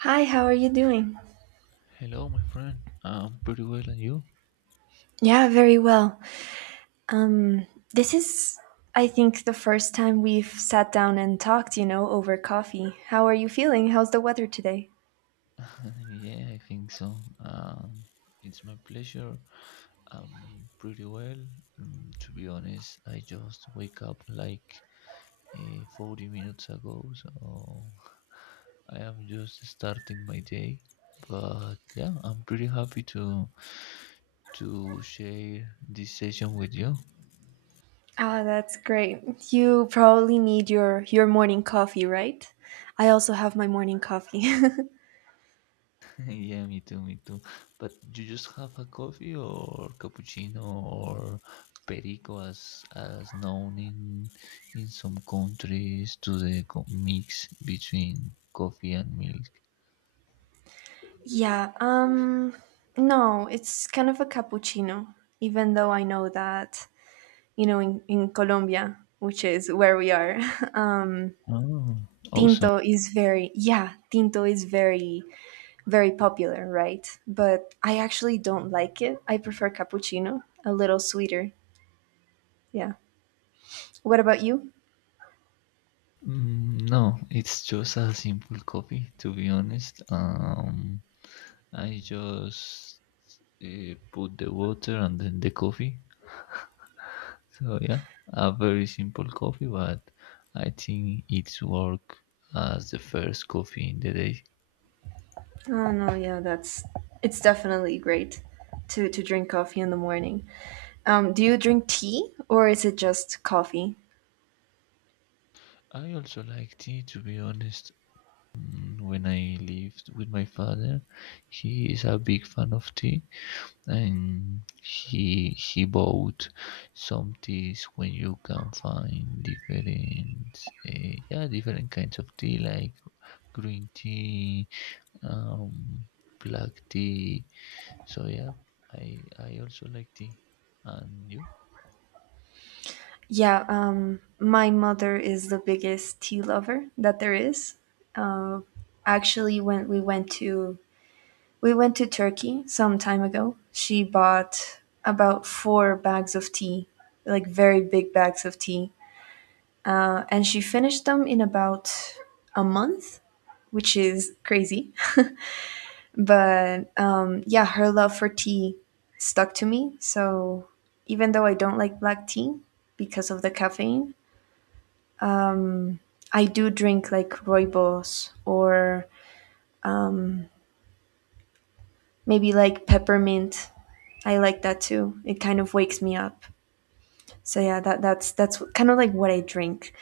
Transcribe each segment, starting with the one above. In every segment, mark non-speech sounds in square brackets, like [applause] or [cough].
Hi, how are you doing? Hello, my friend. I'm pretty well, and you? Yeah, very well. This is, I think, the first time we've sat down and talked, you know, over coffee. How are you feeling? How's the weather today? [laughs] Yeah, I think so. It's my pleasure. I'm pretty well. Mm, to be honest, I just wake up like 40 minutes ago, so [laughs] I am just starting my day. But yeah, I'm pretty happy to share this session with you. Ah, that's great. You probably need your morning coffee, right? I also have my morning coffee. [laughs] Yeah, me too, me too. But you just have a coffee or cappuccino or perico as known in some countries to the mix between coffee and milk. [laughs] yeah, um no, it's kind of a cappuccino, even though I know that, you know, in Colombia, which is where we are, Oh, [laughs] awesome. tinto is very, yeah, tinto is very popular, right? But I actually don't like it. I prefer cappuccino, a little sweeter. Yeah. What about you? Mm, no, it's just a simple coffee, to be honest. I just put the water and then the coffee. So yeah, a very simple coffee, but I think it's work as the first coffee in the day. Oh no, yeah, that's it's definitely great to drink coffee in the morning. Do you drink tea or is it just coffee? I also like tea, to be honest. Mm, when I lived with my father, he is a big fan of tea, and he bought some teas when you can find different, yeah, different kinds of tea like green tea, um, black tea. So yeah, I also like tea. And you? Yeah, my mother is the biggest tea lover that there is. Uh, Actually, when we went to we went to Turkey some time ago. She bought about four bags of tea, like very big bags of tea, and she finished them in about a month, which is crazy. [laughs] but Yeah, her love for tea stuck to me. So even though I don't like black tea because of the caffeine, I do drink like rooibos or maybe like peppermint. I like that too. It kind of wakes me up. So yeah, that's kind of like what I drink.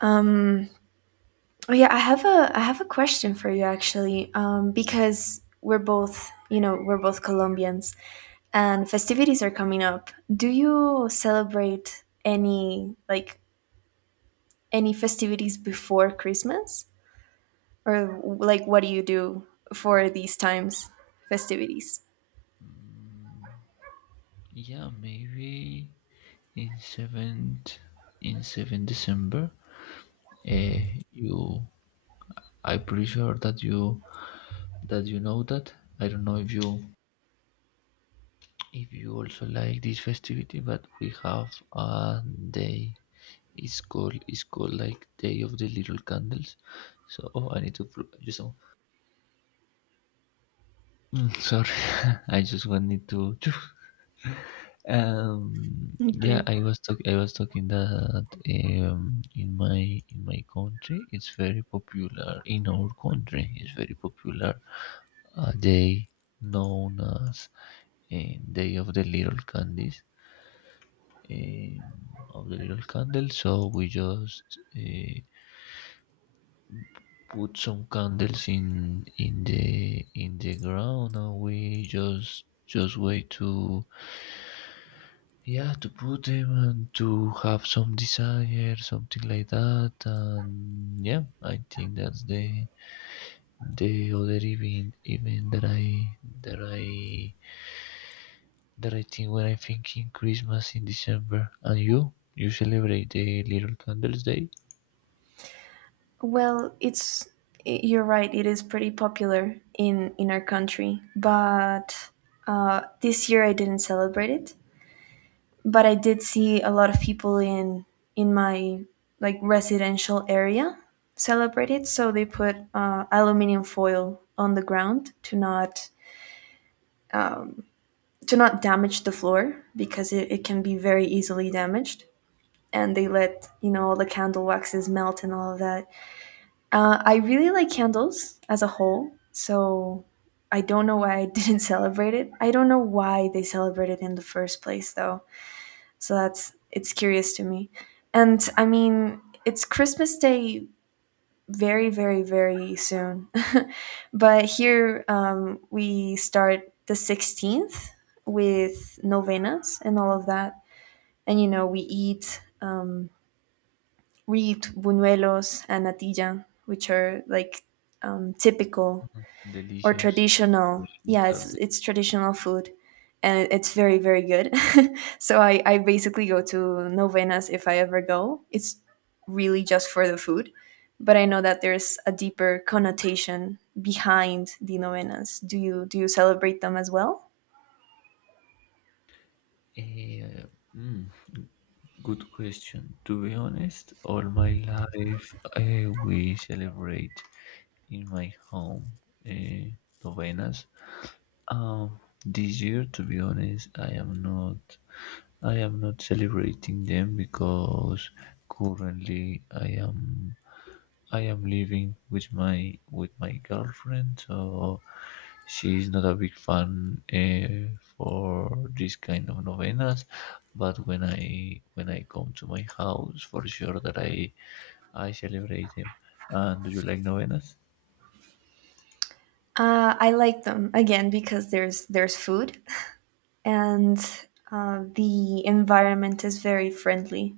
um oh yeah, I have a I have a question for you actually. Because we're both, you know, we're both Colombians and festivities are coming up, do you celebrate any like any festivities before Christmas, or like what do you do for these times festivities? Mm, yeah, maybe in seventh in seventh December. Uh, you, I'm pretty sure that you know that. I don't know if you also like this festivity, but we have a day. It's called like Day of the Little Candles. So oh, I need to just oh, mm, sorry. [laughs] I just wanted to. [laughs] Yeah, Okay. I was talking that in my country it's very popular. In our country, it's very popular a day known as Day of the Little Candies, um, of the Little Candles. So we just put some candles in the ground, and we just wait to yeah, to put them and to have some desire, something like that. And yeah, I think that's the other event that I that I that I think when I think in Christmas in December. And you celebrate the Little Candles Day. Well, it's you're right. It is pretty popular in our country, but this year I didn't celebrate it. But I did see a lot of people in my like residential area celebrate it. So they put aluminium foil on the ground to not damage the floor because it can be very easily damaged. And they let, you know, all the candle waxes melt and all of that. I really like candles as a whole, so I don't know why I [laughs] didn't celebrate it. I don't know why they celebrate it in the first place, though. So that's it's curious to me. And I mean, it's Christmas Day very, very, very soon, [laughs] but here, we start the 16th with novenas and all of that, and you know we eat, we eat buñuelos and natilla, which are like, typical Mhm. or Delicious. traditional, Questions yeah, are it's delicious. traditional food, and it's very very good. [laughs] So I basically go to novenas. If I ever go, it's really just for the food, but I know that there's a deeper connotation behind the novenas. Do you do you celebrate them as well? Eh, mm, Good question. To be honest, all my life we celebrate in my home, uh, novenas. Um, this year, to be honest, I am not. I am not celebrating them because currently I am. I am living with my girlfriend, so she's not a big fan for this kind of novenas. But when I come to my house, for sure that I celebrate them. And do you like novenas? I like them, again, because there's food and, the environment is very friendly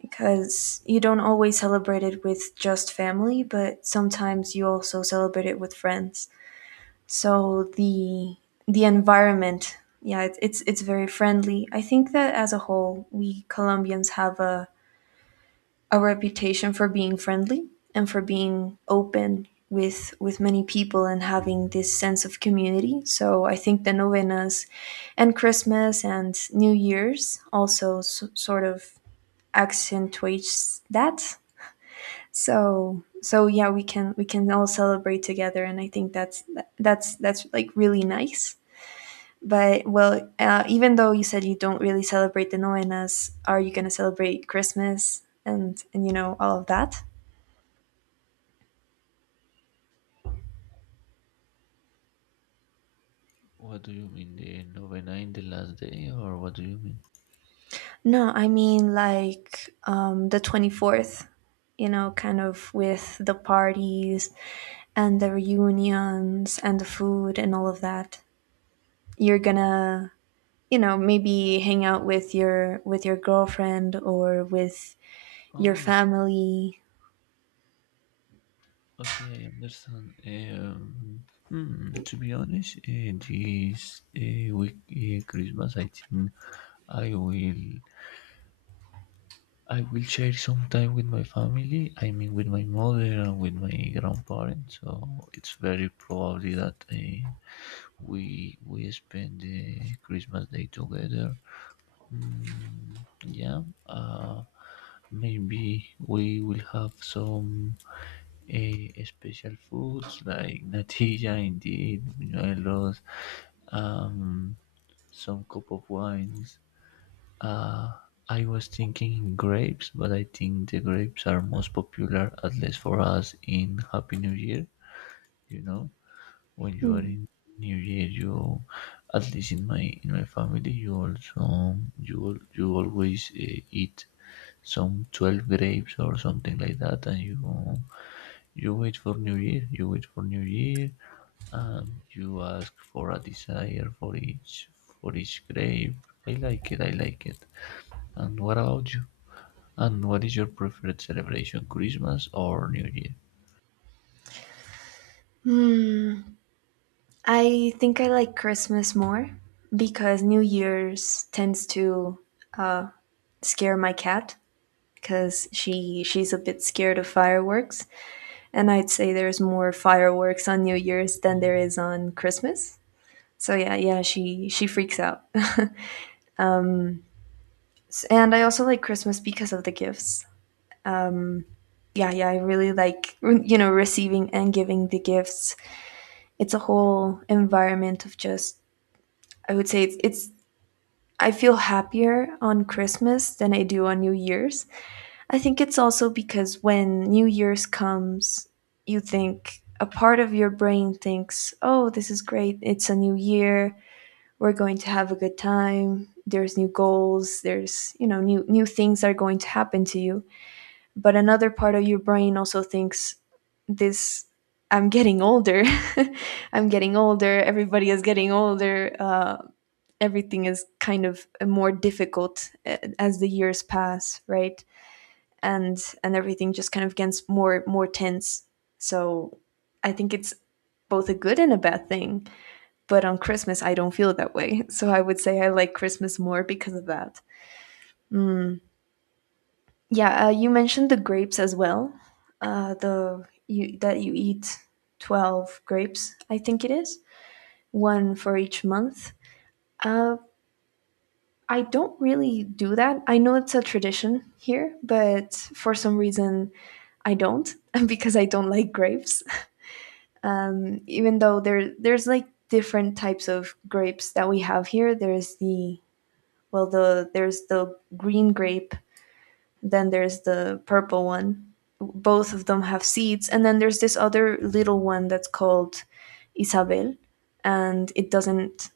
because you don't always celebrate it with just family, but sometimes you also celebrate it with friends. So the environment, yeah, it's very friendly. I think that as a whole, we Colombians have a reputation for being friendly and for being open with many people and having this sense of community. So I think the novenas and Christmas and New Year's also sort of accentuates that. So so yeah, we can all celebrate together and I think that's that's like really nice. But well, even though you said you don't really celebrate the novenas, are you going to celebrate Christmas and you know, all of that? What do you mean, the novena in the last day, or what do you mean? No, I mean, like, the 24th, you know, kind of with the parties and the reunions and the food and all of that. You're gonna, you know, maybe hang out with your girlfriend or with your Oh, family. okay, I understand. To be honest, this week Christmas, I think I will I will share some time with my family. I mean, with my mother and with my grandparents. So it's very probably that we spend the Christmas day together. Mm, yeah. Maybe we will have some special foods like natilla, [laughs] indeed, buñuelos, um, some cup of wines. Uh, I was thinking grapes, but I think the grapes are most popular, at least for us, in Happy New Year. You know, when you are Hmm. in New Year, you, at least in my family, you also you always eat some 12 grapes or something like that, and you wait for New Year, and you ask for a desire for each grape. I like it, I like it. And what about you? And what is your preferred celebration, Christmas or New Year? I think I like Christmas more because New Year's tends to scare my cat, because she's a bit scared of fireworks, and I'd say there's more fireworks on New Year's Uh, than there is on Christmas. So yeah, yeah, she freaks out. [laughs] And I also like Christmas because of the gifts. Yeah, yeah, I really like, you know, receiving and giving the gifts. It's a whole environment of just, I would say it's, I feel happier on Christmas than I do on New Year's. I think it's also because when New Year's comes, you think, a part of your brain thinks, oh, this is great, it's a new year, we're going to have a good time, there's new goals, there's, you know, new things are going to happen to you. But another part of your brain also thinks this, I'm getting older, [laughs] I'm getting older, everybody is getting older. Everything is kind of more difficult, as the years pass, right? And everything just kind of gets more tense. So I think it's both a good and a bad thing, but on Christmas I don't feel that way. [laughs] So I would say I like Christmas more because of that. Mm. Yeah, you mentioned the grapes as well. The You that you eat 12 grapes, I think it is, one for each month. Uh, I don't really do that. I know it's a tradition here, but for some reason I don't, [laughs] because I don't like grapes. [laughs] Even though there there's like different types of grapes that we have here. There's the there's the green grape. Then there's the purple one. Both of them have seeds. And then there's this other little one that's called Isabel. And it doesn't,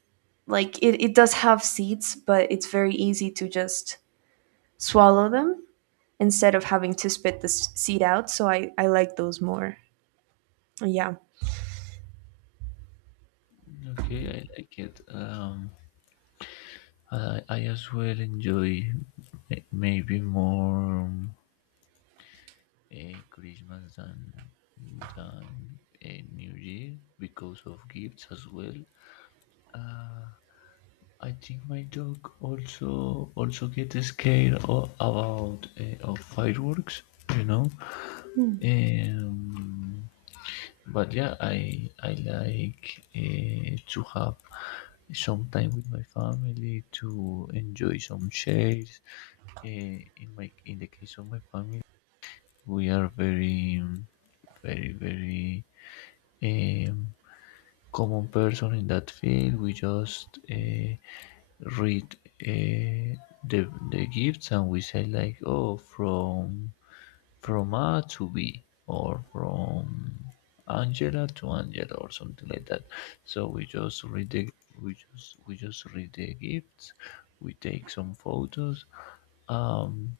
like, it does have seeds, but it's very easy to just swallow them instead of having to spit the seed out. So I like those more. Yeah. Okay, I like it. I as well enjoy may- maybe more a Christmas than a New Year because of gifts as well. Uh, I think my dog also gets scared o about of fireworks, you know. Um, but yeah, I like to have some time with my family to enjoy some shares. In my in the case of my family, we are very um, common person in that field. We just read uh, the the gifts, and we say like, oh, from A to B or from Angela to Angela or something like that. So we just read the we just read the gifts. We take some photos. Um,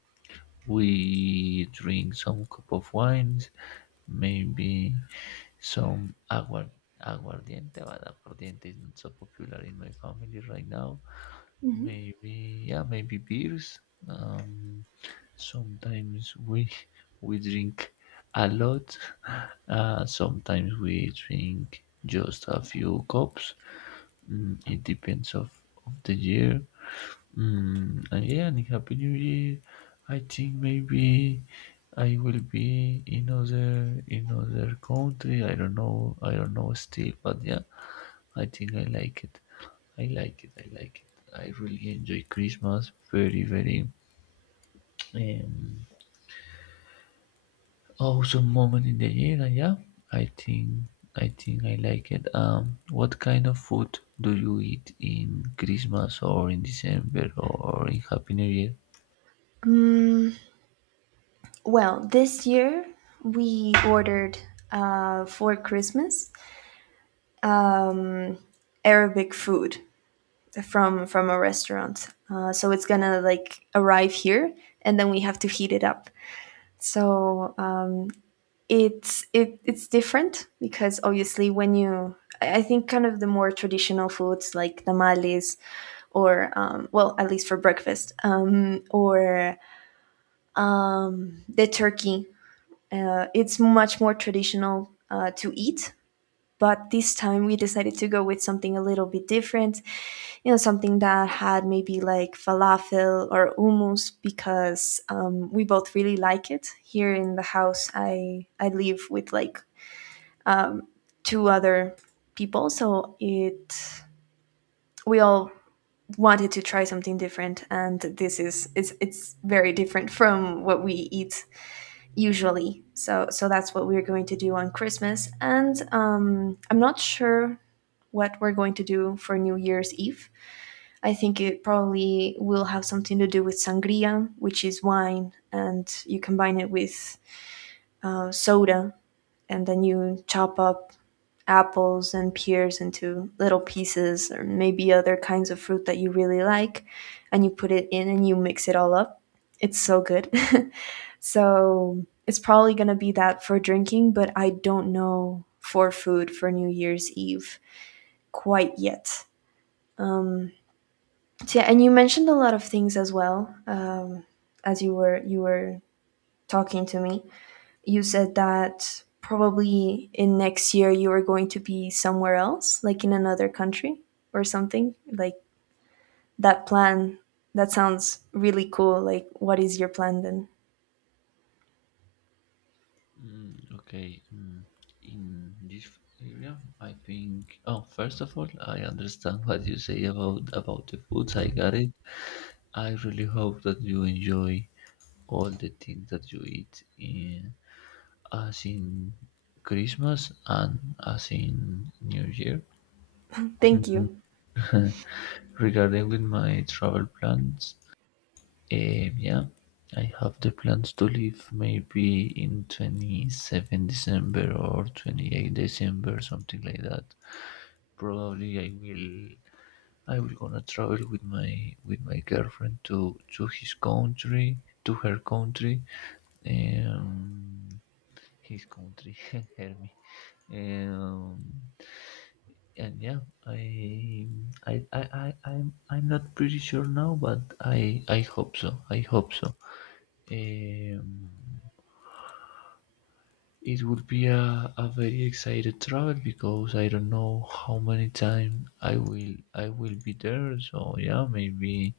we drink some cup of wines, maybe some aguardiente, but aguardiente is not so popular in my family right now. Mm-hmm. Maybe, yeah, maybe beers. Um, Sometimes we [laughs] we drink a lot. Sometimes we drink just a few cups. Mm, it depends of the year. Mm, and yeah, and Happy New Year. I think maybe I will be in other country. I don't know. I don't know still, but yeah, I think I like it. I like it. I like it. I really enjoy Christmas. Very very um, awesome moment in the year. And yeah, I think I think I like it. What kind of food do you eat in Christmas or in December or in Happy New Year? Well, this year we ordered for Christmas, um, Arabic food from a restaurant. So it's gonna like arrive here, and then we have to heat it up. So it's it's different because obviously when you, I think kind of the more traditional foods like tamales or, well, at least for breakfast, or the turkey, it's much more traditional to eat. But this time we decided to go with something a little bit different, you know, something that had maybe like falafel or hummus, because we both really like it. Here in the house, I live with like two other people, so it we all wanted to try something different, and this is, it's very different from what we eat usually. So so that's what we're going to do on Christmas. And I'm not sure what we're going to do for New Year's Eve. I think it probably will have something to do with sangria, which is wine, and you combine it with, soda, and then you chop up apples and pears into little pieces, or maybe other kinds of fruit that you really like, and you put it in and you mix it all up. It's so good. [laughs] So it's probably going to be that for drinking, but I don't know for food for New Year's Eve quite yet. So yeah, and you mentioned a lot of things as well, as you were talking to me. You said that probably in next year you are going to be somewhere else, like in another country or something. Like that plan, that sounds really cool. Like, what is your plan then? Mm, okay. Mm, in this area, I think. Oh, first of all, I understand what you say about the foods. I got it. I really hope that you enjoy all the things that you eat in as in Christmas and as in New Year. Thank Mm, you. [laughs] regarding with my travel plans, um, yeah, I have the plans to leave maybe in December 27 or December 28, something like that. Probably I will gonna travel with my girlfriend to his country, to her country, um, his country, [laughs] help me. Um, and yeah, I I'm not pretty sure now, but I hope so. I hope so. Um, it would be a very excited travel because I don't know how many time I will be there. So yeah, maybe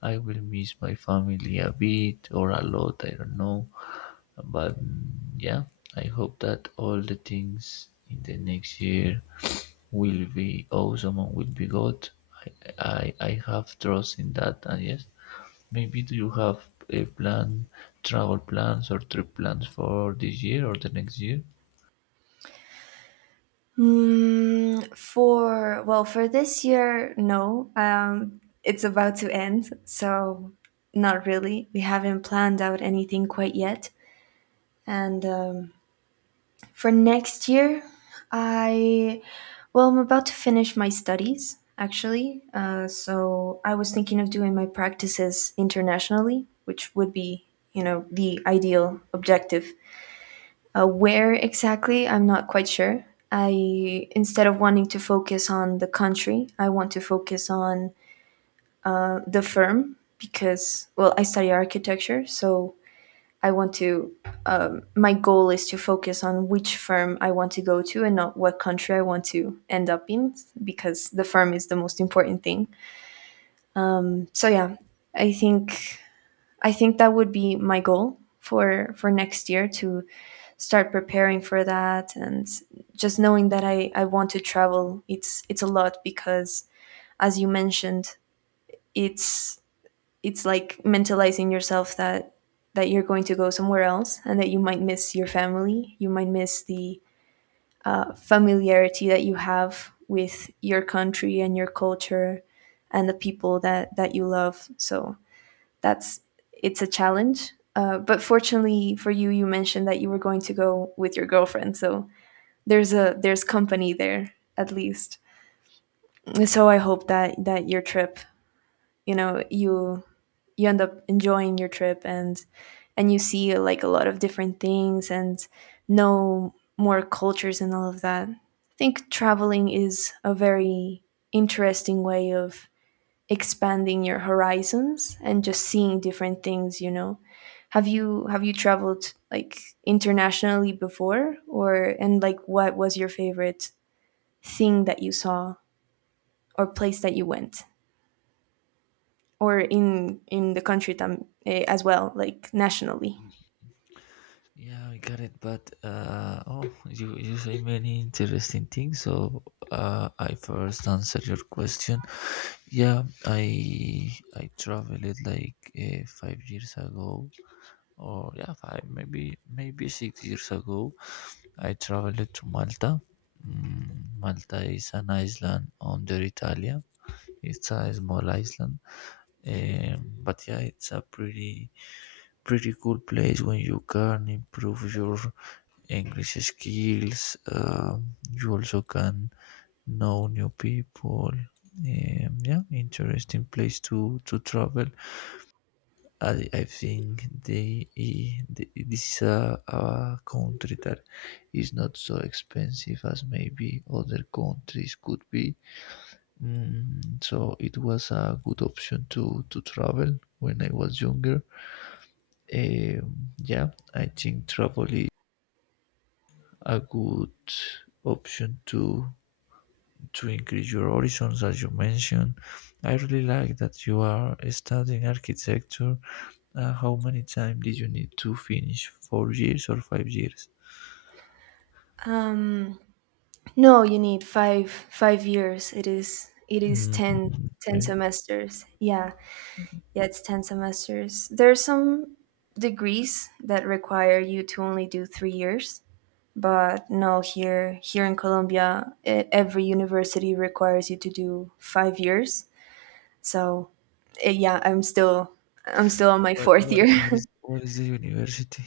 I will miss my family a bit or a lot. I don't know, but mm, yeah, I hope that all the things in the next year will be awesome and will be good. I have trust in that, and yes, maybe do you have a plan, travel plans or trip plans for this year or the next year? Mm, for, well, for this year, no. It's about to end, so not really. We haven't planned out anything quite yet, and. For next year, I well, I'm about to finish my studies actually. So I was thinking of doing my practices internationally, which would be, you know, the ideal objective. Where exactly, I'm not quite sure. I Instead of wanting to focus on the country, I want to focus on the firm, because well, I study architecture, so I want to, my goal is to focus on which firm I want to go to and not what country I want to end up in, because the firm is the most important thing. So yeah, I think I think that would be my goal for next year, to start preparing for that. And just knowing that I want to travel. It's a lot because as you mentioned, it's it's like mentalizing yourself that you're going to go somewhere else and that you might miss your family, you might miss the familiarity that you have with your country and your culture and the people that you love. So that's it's a challenge, but fortunately for you, you mentioned that you were going to go with your girlfriend, so there's a, there's company there at least. So I hope that your trip you know you you end up enjoying your trip and you see like a lot of different things and know more cultures and all of that. I think traveling is a very interesting way of expanding your horizons and just seeing different things, Have you traveled like internationally before? Or and like what was your favorite thing that you saw or place that you went, or in the country, as well, like nationally? Yeah, I got it. But oh, you say many interesting things. So I first answer your question. Yeah, I traveled like 5 years ago, or yeah, five maybe maybe 6 years ago. I traveled to Malta. Mm, Malta is an island under Italia. It's a small island. But yeah, it's a pretty cool place when you can improve your English skills. You also can know new people. Yeah, interesting place to travel. I think the this is a country that is not so expensive as maybe other countries could be. Mm, so it was a good option to travel when I was younger. Yeah, I think travel is a good option to increase your horizons, as you mentioned. I really like that you are studying architecture. How many time did you need to finish? 4 years or 5 years? Um No, you need five years. It is Mm, 10 ten okay. semesters. Yeah, yeah, it's 10 semesters. There are some degrees that require you to only do 3 years, but no, here in Colombia, e- every university requires you to do 5 years. So, yeah, I'm still on my What fourth what year. what is [laughs] what is the university?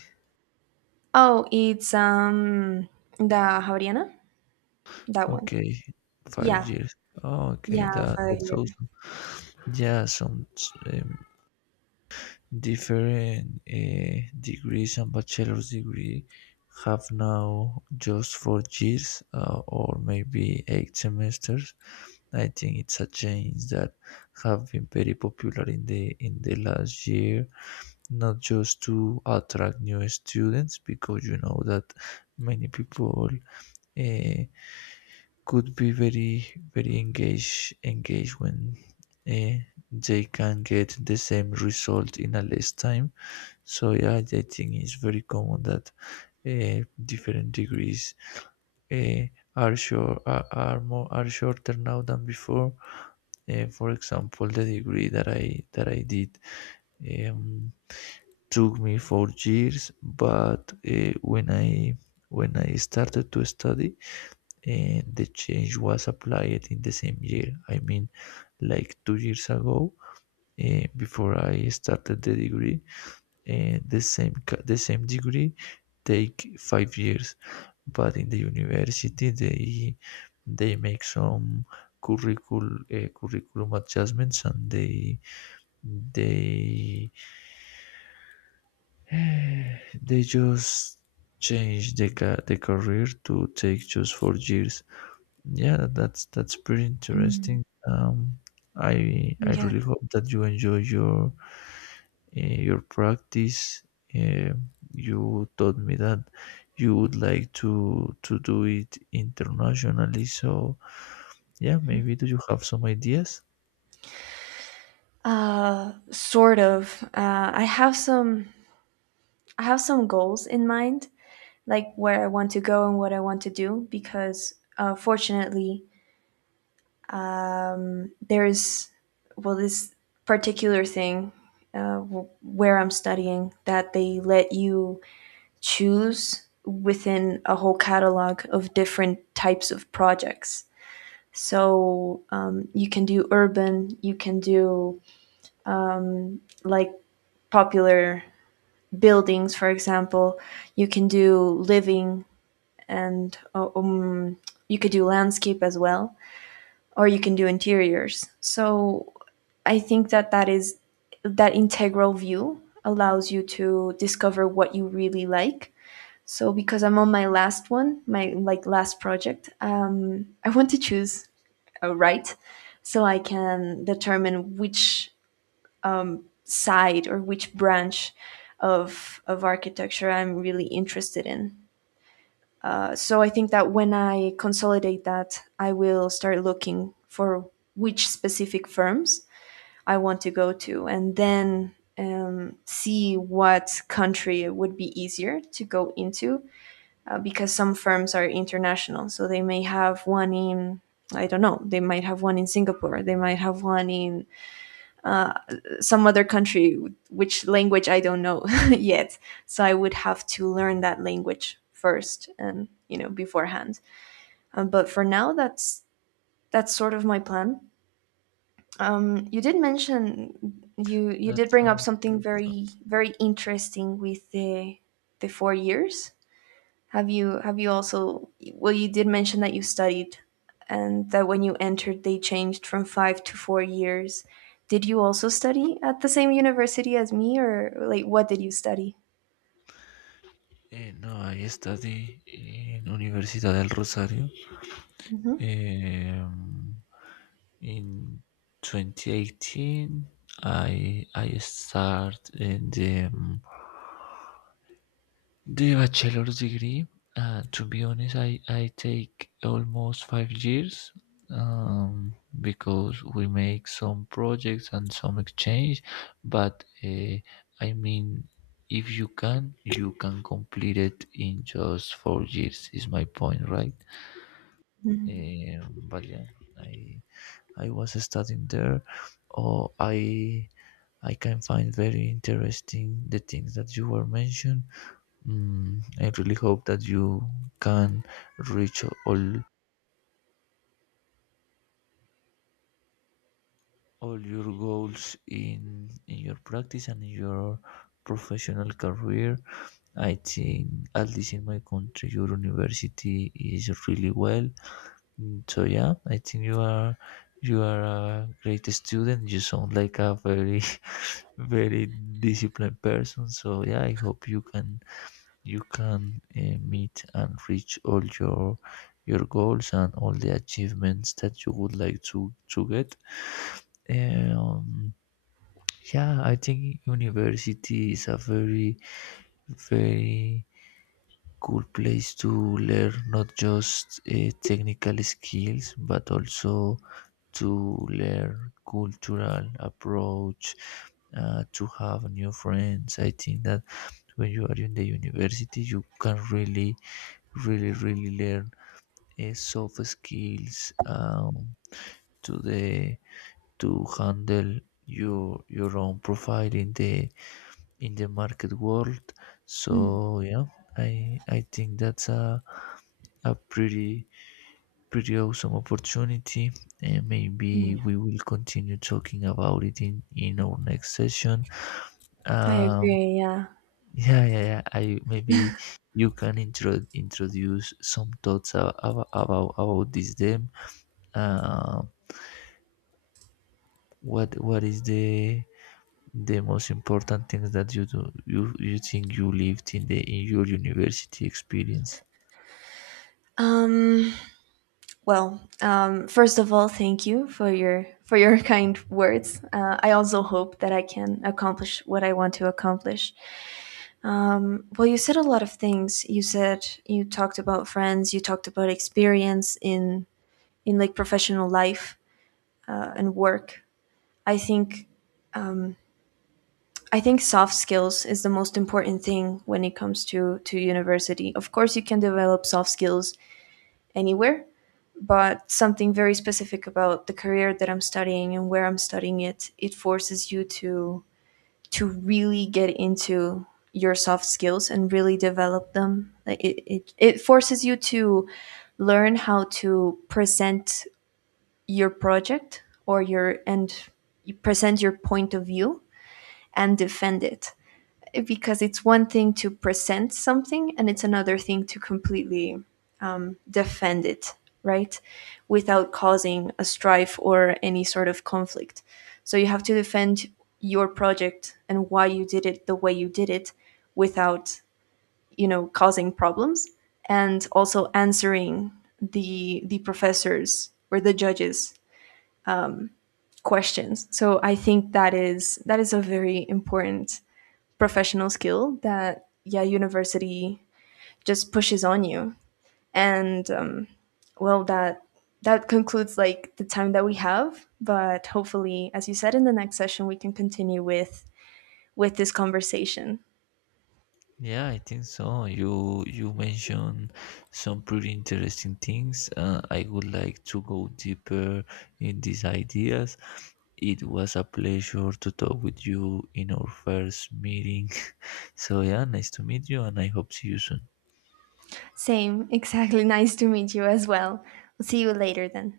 Oh, it's the Javeriana, that one. Okay, five Yeah, years. Oh, okay, yeah, that five that's year. awesome. Yeah, some um, different degrees and bachelor's degree have now just 4 years or maybe 8 semesters. I think it's a change that have been very popular in the last year, not just to attract new students because you know that many people uh, could be very engaged when uh, they can get the same result in a less time. So yeah, I think it's very common that different degrees uh, are short are more are shorter now than before. For example, the degree that I did um, took me 4 years, but when I started to study, the change was applied in the same year. I mean, like 2 years ago, before I started the degree, and the same degree take 5 years, but in the university they make some curricul curriculum adjustments, and they [sighs] they just change the the career to take just 4 years. That's pretty interesting. Mm. Um, I Yeah. really hope that you enjoy your practice. Uh, you taught me that you would like to do it internationally. So yeah, maybe do you have some ideas? Sort of. I have some goals in mind, like where I want to go and what I want to do, because fortunately, there's, well, this particular thing w- where I'm studying, that they let you choose within a whole catalog of different types of projects. So you can do urban, you can do like popular buildings, for example. You can do living and you could do landscape as well, or you can do interiors. So I think that that is that integral view allows you to discover what you really like. So because I'm on my last one, my like last project, I want to choose a right, so I can determine which side or which branch of architecture I'm really interested in. So I think that when I consolidate that, I will start looking for which specific firms I want to go to, and then see what country would be easier to go into, because some firms are international. So they may have one in, I don't know, they might have one in Singapore, they might have one in uh, some other country, which language I don't know [laughs] yet. So I would have to learn that language first and, you know, beforehand. But for now, that's sort of my plan. You did mention, you you That did bring up sound. something that sound- very very interesting with the 4 years. Have you also, well, you did mention that you studied and that when you entered they changed from 5 to 4 years. Did you also study at the same university as me, or like what did you study? Eh, no, I study in Universidad del Rosario. Hmm. Um, in 2018, I start in the the bachelor's degree, to be honest, I take almost 5 years because we make some projects and some exchange. But I mean, if you can, you can complete it in just 4 years. Is my point right? Mhm. But yeah, I I was studying there, or I can find very interesting the things that you were mentioned. Mm, I really hope that you can reach all your goals in your practice and in your professional career. I think at least in my country, your university is really well. Mm, so yeah, I think you are a great student. You sound like a very [laughs] very disciplined person. So yeah, I hope you can meet and reach all your goals and all the achievements that you would like to get. Um, yeah, I think university is a very cool place to learn not just technical skills, but also to learn cultural approach, to have new friends. I think that when you are in the university you can really learn soft skills, to the to handle your own profile in the market world. So yeah, I think that's a pretty awesome opportunity, and maybe we will continue talking about it in our next session. I Um, agree, yeah. yeah, yeah, I maybe you can introduce some thoughts about, about this then. Uh, what is the most important things that you think you lived in the in your university experience? Um, Well, first of all, thank you for your [laughs] kind words. I also hope that I can accomplish what I want to accomplish. Well, you said a lot of things. You said, you talked about friends. You talked about experience in like professional life, and work. I think I think soft skills is the most important thing when it comes to university. Of course, you can develop soft skills anywhere, but something very specific about the career that I'm studying and where I'm studying it, it forces you to really get into your soft skills and really develop them. Like it forces you to learn how to present your project or your, and you present your point of view and defend it, because it's one thing to present something and it's another thing to completely defend it, right? Without causing a strife or any sort of conflict. So you have to defend your project and why you did it the way you did it without, you know, causing problems, and also answering the professors or the judges' questions. So I think that is a very important professional skill that yeah, university just pushes on you. And well, that concludes like the time that we have, but hopefully, as you said, in the next session we can continue with this conversation. Yeah, I think so. You mentioned some pretty interesting things. I would like to go deeper in these ideas. It was a pleasure to talk with you in our first meeting. [laughs] So yeah, nice to meet you, and I hope see you soon. Same exactly. [laughs] Nice to meet you as well. We'll see you later then.